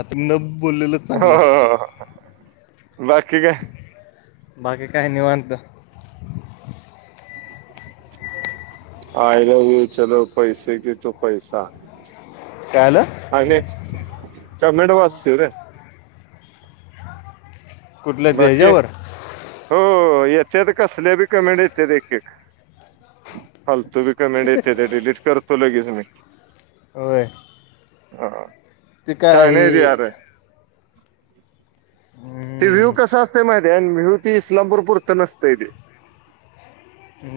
आता न बोललेलं हो चांगलं हो हो. बाकी काय बाकीे काही नि आणत आयला चल पैसे कि तो पैसा कायलं आणि च मेड वाचतव रे कुठल्या बाकी त्याच्यावर हो येतत कसले बी कमेंड येत एके हालतो बी कमेंट येते ते डिलीट करतो लगेच मी हो हा त छान काही आहे रे अरे ते व्ह्यू हम्म, कस असते माहितीे आणि व्यू ती इस्लामपूरपूरच नसते तेे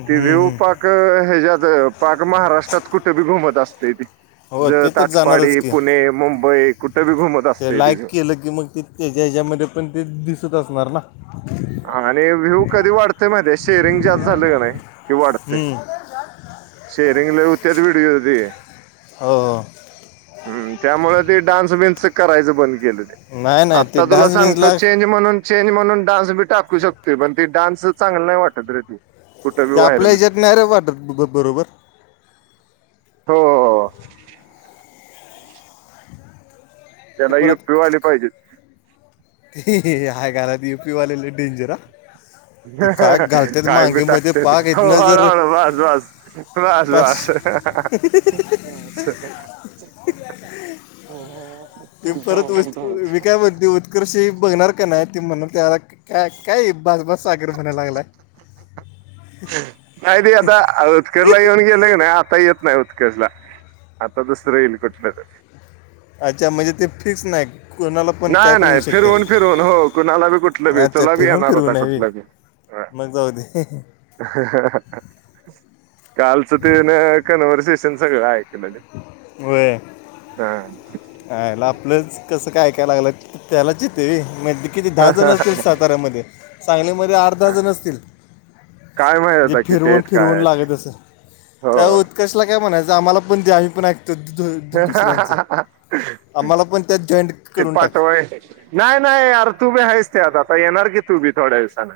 ते वऊ पाक ह्याच्यात पाक महाराष्ट्रात कुठे बी घुमत असते ती हो ज ते तर जाणारच ताटपाडी की पुणे मुंबई कुठे बी घुमत ते असते ती लाईक व्ह्यू केलं की मग ते त्याच्या ह्याच्यामध्ये पण ते दिसत असणार ना आणि व्ह्यू कधी वाढते माहि शेअरिंग जास्त झालं का नाही कि वाढते हम्म, शरंगला उत्यात विडते हो ह्म त्यामुळे ते डान्स बिन्स करायचं बंद केलेलं नाही नाही ते आत्ता तुला डान्स सांगतो बिन्सला चेंज म्हणून चेंज म्हणून डान्स बी टाकू शकते पण ती डान्स चांगला नाही वाटत रे त ते आपल्या हच्यात नाही रे वाटत बरोबर हो हो हो. ते त्याला यु परत पी वा आली पाहिजे. ते हय काात यू पीवालेला डेंजर ते काग घालतात काय बी मांगेमध्ये टाकते ते पाक येत हो ना जर हळूहळू वास वास पास वास ते परत वास मी काय म्हणते. साखरशी बघणार का नाही ते म्हण त्याला काय भातभास साखर बणायला लागलाय. नाही ते आता उजकडला येऊन गेले क नाही आता येत. नाही होत कसला आता दसत्र इल कटलेत अच्छा म्हणजे ते फिक्स नाही. कोणाला पण काय नाही पण नाही येऊ शकते फिरवून फिरवून हो कुणाला बी कुठलं बी अच्छा तुला बी फिरवून येणार फिरव होता हवी. कुठलं बी मग जाऊते. कालचं तेन कन्व्हर्सेशन सगळं ऐकलं. वरे हा. हला आपलंच कसं कायकाय लागलं त्याला चिते म किती दहा जण असतील साताऱ्यामध्ये सांगलीमध्ये आठ दहा जण असतील. काय माहित े होता किती फिरवून आहेत काय फिरवून आहेत लागत अस हो त्या कसला काय म्हणायचं आम्हाला पण द आम्हीण ऐकतो. ह दु- हा दुसऱ्यांचं ह ह. आम्हाला पण त्यात जॉईंट करून टाका. हो. नाही नाही यार तू बी आहेस ते आता आता येणार की तू बी थोड्या दिवसाांना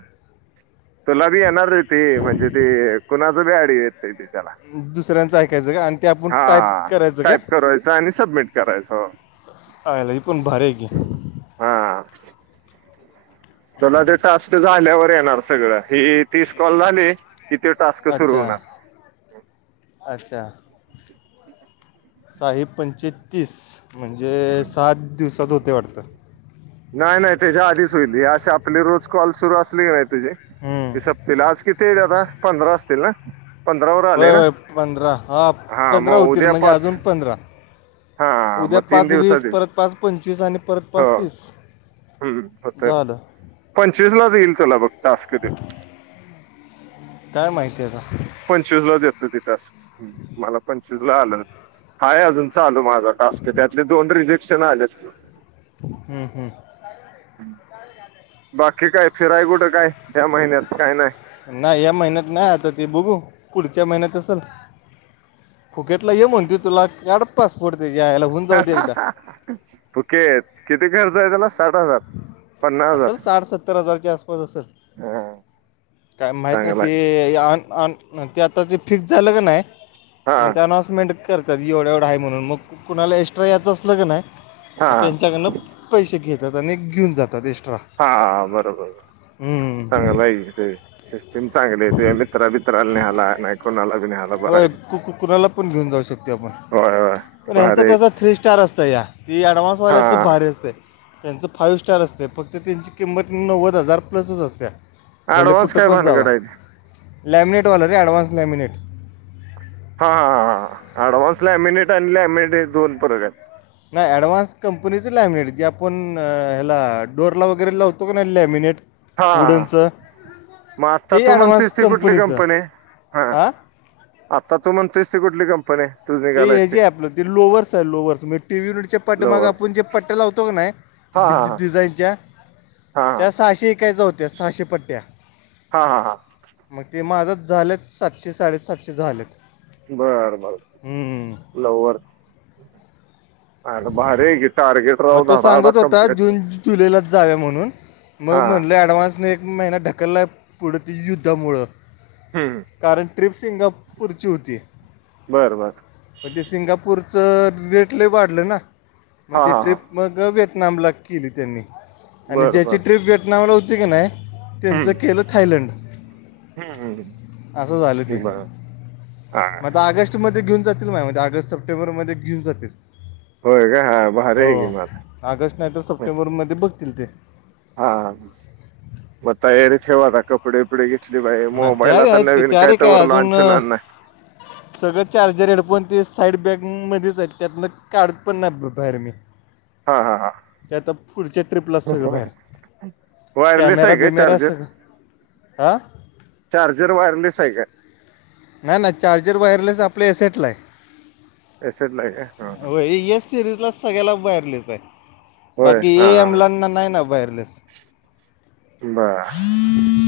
तुला बी येणार ती म्हणजे तेी कुणाच बी अडी येत ती त्याला दुसऱ्यांचं ऐकायचं का आणि ते आपण टाईप हा करायचं. का टाईप कवायच आणि सबमिट करायच आयला ही पण भारी आहे की हा. तला ते टास्क झाल्यावर येणार सगळं हि तीस कॉल झाली कि ते टास् अच्छा. अच्छा शही पंचेतीस. म्हणजे सात दिवसात होते वाटतात. नाही नाही त्याच्या आधीच होईल अशी आपली रोज कॉल सुरू असले की नाही. तुझे हम्म. ते सपतील आज किती आता पंधरा असतील ना. पंधरावर आले होय ना होय पंधरा हा पंधरा मग होतील उद्या म्हणजे पाच अजून पंधरा हा उद्या मग तीन पाच वीस दिवसात येईल परत पाच पंचवीस आणि परत हो पाच तीस हम्म होत झालं पंचवीस लाच येईल तुला बघ तास्क दे. काय माहिती आहेता. पंचवीस लाच येतो तिथास मला पंचवीस ला आलं हाय अजून चालू मला त्यातले दोन रिजेक्शन आले. हम्म हम्म. बाकी काय फिराय कुठं काय त्या महिन्यात काय नाही. नाही या महिन्यात नाही आता ते बघू पुढच्या महिन्यात असेल. खोकेटला ये म्हणते तुला काडत पासपोर्ट ते यायला होऊन जाऊ दे एकदा तुके किती खर्च आहेेत ना साठ हजार. पन्नास असल हजार साठ सत्तर हजारच्या आसपास असल. ह काय माहीती चांगलाय नाही ते ते आता ते फिक्स झालं का नाही हा म्हणज अनाऊन्समेंट करते. तधी एवढा एवढं आहे म्हणून मग कुणाला एक्स्ट्रा यायचं असलं क नाही हा मग त्यांच्याकडनं पैसे घेत. ज आणि एक घेऊन जात एक्स्ट्रा. हा बरोबर हम्म. चांगला आहे ते सिस्टीम चांगली आहे तुझ मित्रा मित्राला नि्याला नाही कोणाला बी नि्यायला बघ. कोणाला आपण घऊ जाऊ शो पण होय होय पण ह्यांचं भारी आहे. कसं थ्री स्टार असतं या ती ॲडव्हान्सवाल्याचं भारी हा असतें त्यांचं फाईव्ह स्टार असते फक्त त्यांची किंमत नव्वद हजार प्लसच असते भले ऍडव्हान्स कुठं काय पण जाव भानगड आहे. लॅमिनेटवाला रे ॲडव्हान्स लॅमिनेट हा ह ह हां डव्ह्सॅ मिनिट आणि ल मिनिट दोन परग नाही ॲडव्हान्स कंपनीचं लॅमिनेट जे आपण ह्याला डोअरला वगैरे लावतो का नाही लॅमिनेट हा हा हा उडचं मग आता तू म्हणतोस ती कुठली कंपनी हा हां आता तू म्हणतेोयस ती कुठली कंपनी तूच ते निघालायस हे ती जे आपलं ते लो्हर्स आहे लोवर् म्हणजे टी व्ही युिटचे पट्टग लव्हर्स. आपण जे पट्टे लावतो का नाही हा हा डिझाईनच्या हा हा त्या सहाशे वकायच्या होत्या सहाशे पट्ट्या हां हां हां मग ते माझंच झालेत सातशे साडेसातशे झालेत बर बर ल्हर्स मग तो धडाधड सांगत होता कंप्लीट जून जुलैलाच जाव म्हणून मग हा म्हणलं डव्ह्स एक महिनात अकलला पुढे ते युद्धामुळं हम्म कारण ट्रिप सिंगापूरची होती बरं बर म्हण ते सिंगापूरचं रेट ल वाढलं ना हा मग ते हा हा ट्रिप मग व्हएतनामला केली त्यांनी आणि बर ज्याची बर ट्रिप व्हएतनामला होती की नाही त्यांचं केलं थायलंड ह ह मझ ऑगस्टमध्येध्येेऊन जील मा ऑगस्ट सप्टेंबर मध्ये घेऊन जातील होय का हा भारी हो आहे की आऑगस्ट नाही तर मग सप्टेंबरमध्ये बघतील ते हा म ए रचेवाता कपडे उपडे ग बाई ना त्या रे आहेच मोबाईलताना की त्या रे विनकाय काय तवर अजून लांच अं, होणारना सगळं चार्जर हेडफोन ते साईड बॅगमध्येध्येच आहेत त्यातलं काढत पण नाही बाहेर मी हा हा हा ते आता पुढच्या ट्रिपलाच सगळं बाहेर वायरलेस कॅमेरा आहे काय बिमेरा चार्जर सग हं चार्जर वायरलेस आहे का नाही ना चार्जर वायरलेस आपले एसटला आहे एसड लाे हो या सिरीज ला सगळ्याला बाहेरलेच आहे होय बाकी हा हा. एएमलांना नाही ना वायरलेस बर हां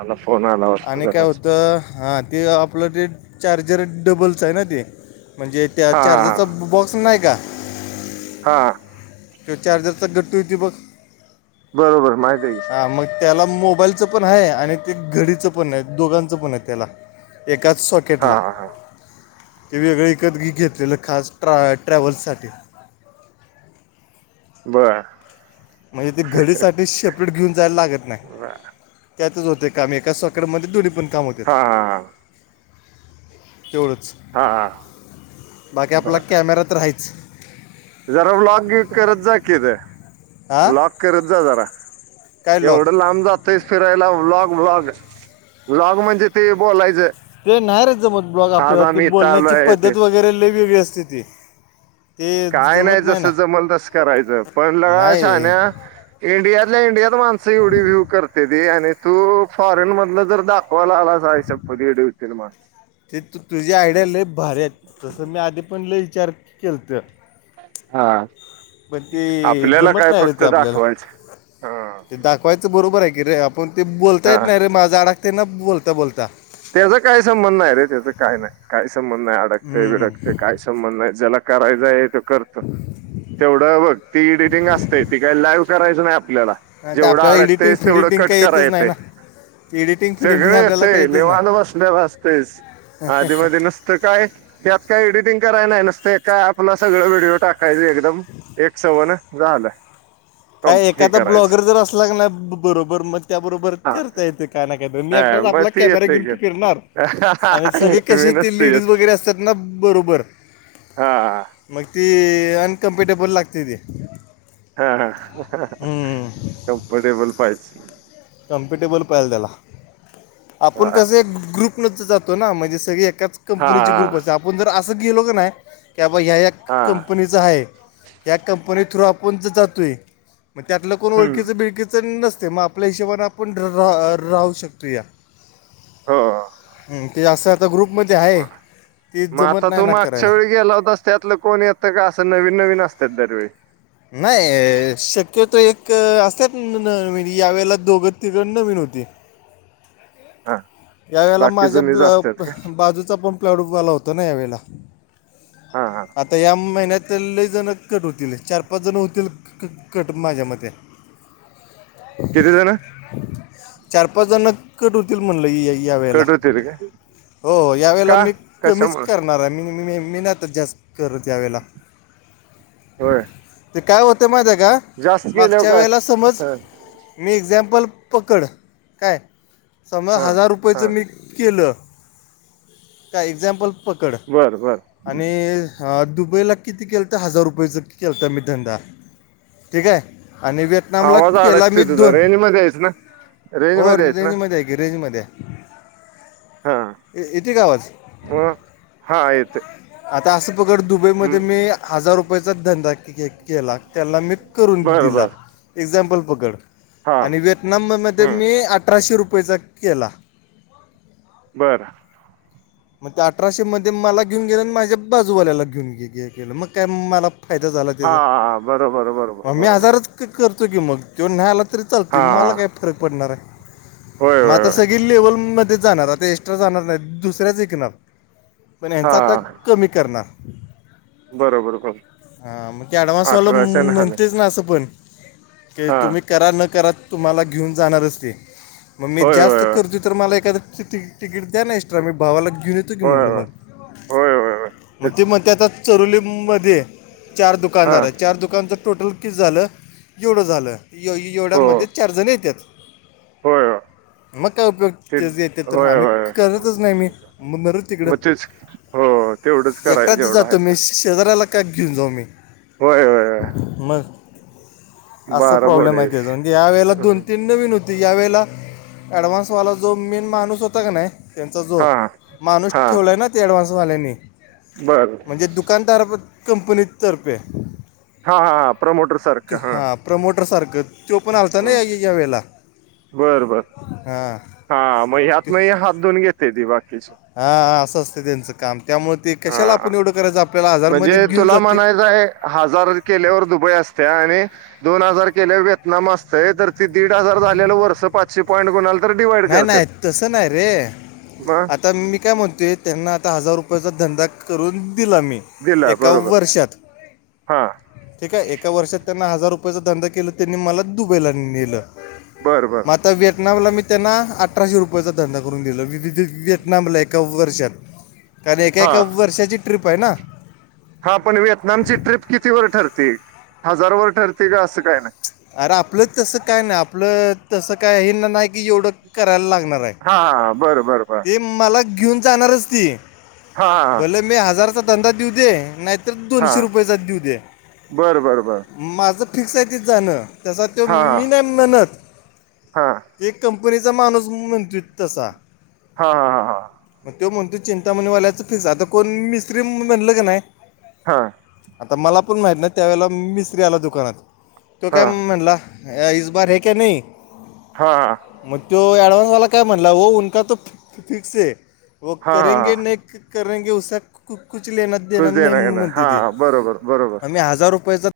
आला फोन आला वाटतं आणि काय जरासा. होतं हा तेी आप अलटेड चार्जर डबलच आहे ना ते म्हणजे त्या हा हा हा चार्जरचा बॉक्स नाही का हा त चार्जरचा घट्ट होती बघ बरोबर माहती येई ह मग त्याला मोबाईलचं पण आहे आणि ते घडीचं पण दोघांच पण आहे त्याला एकाच हा सॉकेटला हा हा ते वेगळं एकत घेतलेलं खास ट्रा ट्रॅव्हल्ससाठी बरं म्हणजे ते घडीसाठी शेपरेट घेऊन जायला लागत नाही बर त्यातच होते काम एका सकाळमध्ये दधोडी पण काम होते हा हा तेवढच हा हा बाकी आपला बर कॅमेरा तर राच जरा ब्लॉक करत जा किथ हा ब्लॉक करत जा जरा काय लॉक एवढं लांब जातयस फिरायला व्लॉग व्लॉग व्लॉग म्हणजे ते बोलायचं ते नाही रे ज मत ब्लॉग आज आपल्याला ते आम्ही इथं बोलण्याची आलोय ते पद्धत वगैरे वेगवेगळी असते ती ते काय नाही जमत ना जसं जमल तसं करायचं पण ल शान नाही इंडियातल्या इंडियात माणसं एवढी व्हू करते ती आणि तू फॉरेन मधलं जर दाख होलाला सयश पलीडतील मा ते तू तुझी आयडिया लले भारी आहेत तसं मी आधी पण ल विचार केल तर हा पण ते आपल्याला जमत काय नाही रे फक्त ते आपल्याला दाखवायचं हा ते दाखवायचं बरोबर आहे की रे आपण ते बोलता येत हा नाही रे माझा आडाकते ना बोलता बोलता त्याचा काही संबंध नाही रे त्याच काय नाही काही संबंध नाही अडकते हम्म बिडकते काय संबंध ज्याला करायचय करत तेवढं बघ ती एडिटिंग असते ती काही लाईव्ह करायचं नाही आपल्याला आणि ते जेवढं आपल्याला एडिटिंग अडकतेस तेवढं फिडिटिंग कट काही करा येतच नाही येते ना एडिटिंग फिडिटिंग सगळे येत आपल्याला काही येतच लवाल नाही बसलेलं असतेस आधी म नुसतं काय त्यात काय एडिटिंग करायला नाही नसते का आपलं सगळ व्हिडिओ टाकत काहीतरी एकदम एक सवण झालं कम काय हे एखादा करायचं ब्लॉगर जर असला नाही बरोबर मग त्या बरोबर हा करता येतं काय नाही काय द हा मीटाच मग आपला ती कॅमेराे येतंय घेऊन की फिरणार आणि सगळे मी कसे ते नसते लेडीज येत वगैरे असतात ना बरोबर हा हा मग त अनकमफर्टेबल लागत आहे हा हा हम्म कम्फर्टेबल पाहिज कॉम्पिटेबल पाहिल त्याला आपण हा कसं ग्रुप जातो ना म्हणजे सगळे एकाच कंपनीचे हा ग्रुप असते आपण जर असं गेलो का नाहीी बाबा ह्या हा कंपनीच आहे त्या कंपनी थ्रू आपण जातोय मग त्यातलं कोण हम्म ओळखीचं बिळकीचं नसते म आपल्या हिशबन आपण राहू शकतो या हो अस आता ग्रुपमध्ये आहे म- ते जमत नाही ना करायला गलाव द त्यातलं कोण येतं का असं नवीन नवीन असतात दरवेळ नाही शक्यतो एक असत यावेेळेला दोघं तिघड नवीन होती हां यावेेळेला माझ्या ब्ल बाजूचा पण प्लडूवाला होता ना यावेेळेला हा हा आता या महिन्यातले जण कट होतील चार पाच जण होतील क कट माझ्या मते किती जण चार पाच जण कट होतील म्हणलं या वेळेला कट होतील काय हो यावेळेला का मी कमीच कशामुळे करणार आहे मी महनतच जास्त कर त्यावेेळेला हो ते काय होतं माहि त्या का मागच्या काय वेळेला समज हा मी एक्झाम्पल पकड काय समर हा हजार रुप पैचं हा मी केलं काय एक्झामपल खूप पकड बर बर आणि ह दुबईला किती केलंतं हजार रुपयेचं केलत मी धंदा ठीक आहे आन ब नामला आवाज केला अडकतोय मी तुझा दोन रेंज मध्ये आहेस ना रेंज हो मध्ये आहेस ना रेंजमध्ये आहे की रेंजमध्ये आहे हा इतीी कावाज मग हा येते आता असं प्रकार दुबईमध्ये हम्म. मी हजार रुपयाचा धंदा केला त्याला मी बर दि बर एझमपल पड हा आणि व नंबमध्ये हम्म. मी अठराशे रुपयेचा केला. बरं. मग ते अठराशेमध्येध्ये मला घेऊन गेलं आणि माझ्या बाजूवाल्याला घेऊन गे केलं मग काय मला फायदा झाला त्याचा हा बरोबर बरोबर म मी बरोबर आजारच. करतो की मग तेो नला तरी चातय हा मला काय फरक पडणार आहे. होय मग होय आता होय सगळी लेवलमध्येध्ये जाणार आता एक्स्ट्रा जाणार नाही दुसऱ्याच हा [unintelligible] बरोबर बरोबर हा मग ते अऍडवान्सवाला अठराशे हा नाही. म्हणतेच ना असं पण हा तुम्ही करा न करा तुम्हाला घेऊन जाणारच ते मग मी होय जास्त होय करते तर मला एखा तिकीट द्या ना एक्स्ट्रा मी भावाला घेऊन येतो होय होय म्हटलं होय मग होय होय होय मग तेच ते म ते आता चरोली मध्ये चार हा दुकानदार आहे चार दुकान तर टोटल किती झालं एवढं झालं हो एवढ्यामध्ये चारजण येतात. होय होय मग काय ते उपयोग येत तर होय आम्ही होय करतच नाही मी मग नर तिकडं मग तेच हो तेवढंच करायच एकटाच जेवढं आहे जातं का मीस शेजाऱ्याला काग घेऊन जाऊ मी होय होय होय मग असं बारा बॉडी प्रॉब्लेम आहे त्याच या वेळेला दोन हम्म. तीन न नवीन होती यावेळेला ऍडव्हान्स वाला जो मेन माणूस होता का नाही त्यांचा जो हा हा बर [unintelligible] दुकानदार कंपनी तर्फे हा हा हा प्रमोण त हा प्रमोटर सारखं तो पण आलता ना हम्म. या या वेळेला बर बर हा. हा मग ह्यात म हात धऊन घेते ती बाकीची हा असं असते त्यांचं काम त्यामुळे ते कशाला हा आपण एवढं करायचं आपल्याला आजारमध्ये म्हणजे घेऊन तुला जाते. म्हणायचं आहे हजार केल्यावर दुबई असते आणि दोन हजार केल्या व्यतनाम असतय तर ते दीड हजार झालेलं वर्ष पा े पॉईंट गुल तर डिवाइड नाही करत नाही तसं नाही रे ब आता मी काय म्हणतेोय त्यांना आता हजार रुपयाचा धंदा करून दिला मी दिला एकाव् बरोबर वर्षात हा ठीक आहे एका वर्षात त्यांना हजार रुपयाचा धंदा केला त्यांनी मला दुबईला नेल. बरं बर. आता व्हिएटनामला मी त्यांना अठराशे रुपयाचा धंदा करून दिला. व्हएतनामला एका वर्षात कारण एका हा एका वर्षाची ट्रिप आहे ना. हा पण व्हिएतनामची ट्रिप कितीवर ठरती हजारावरर ठरते का असं काय नाही. अरे आपलं तसं काय नाही आपलं तसं काय हेना नाही की एवढं करायला लागणार. आहे हाा बरं बर बर. ते मला घेऊन जाणारच ती हां हां भला मी हजारचा धंदा देऊ दे नाही. तर दोनशे हां रुपये जात देऊ दे. बरं बरं बरं माझं फिक्स आहे तिथ जाणं त्याचा तो हां मी नाही म्हणत. हां ते कंपनीचा माणूस मंतत असा. हा हा हा हा. मग तो म्हणतो चिंतामणीवाल्याचं फिक्स आता कोण मिस्त्री बनलं की नाही. हा. आता मला पण माहित ना त्यावेेळेला मिस्त्री आला दुकानात तो काय हां हां म्हणला इ बार है क नाही. हां. मग तो अऍडवाांस वाला काय म्हणला होका त फिक्स आहे. व हां हां करेगे नाही करेगे उा क कुच कुच देणं घेणं देणार हां बरोबर बरोबर आम्ही हजार रुपया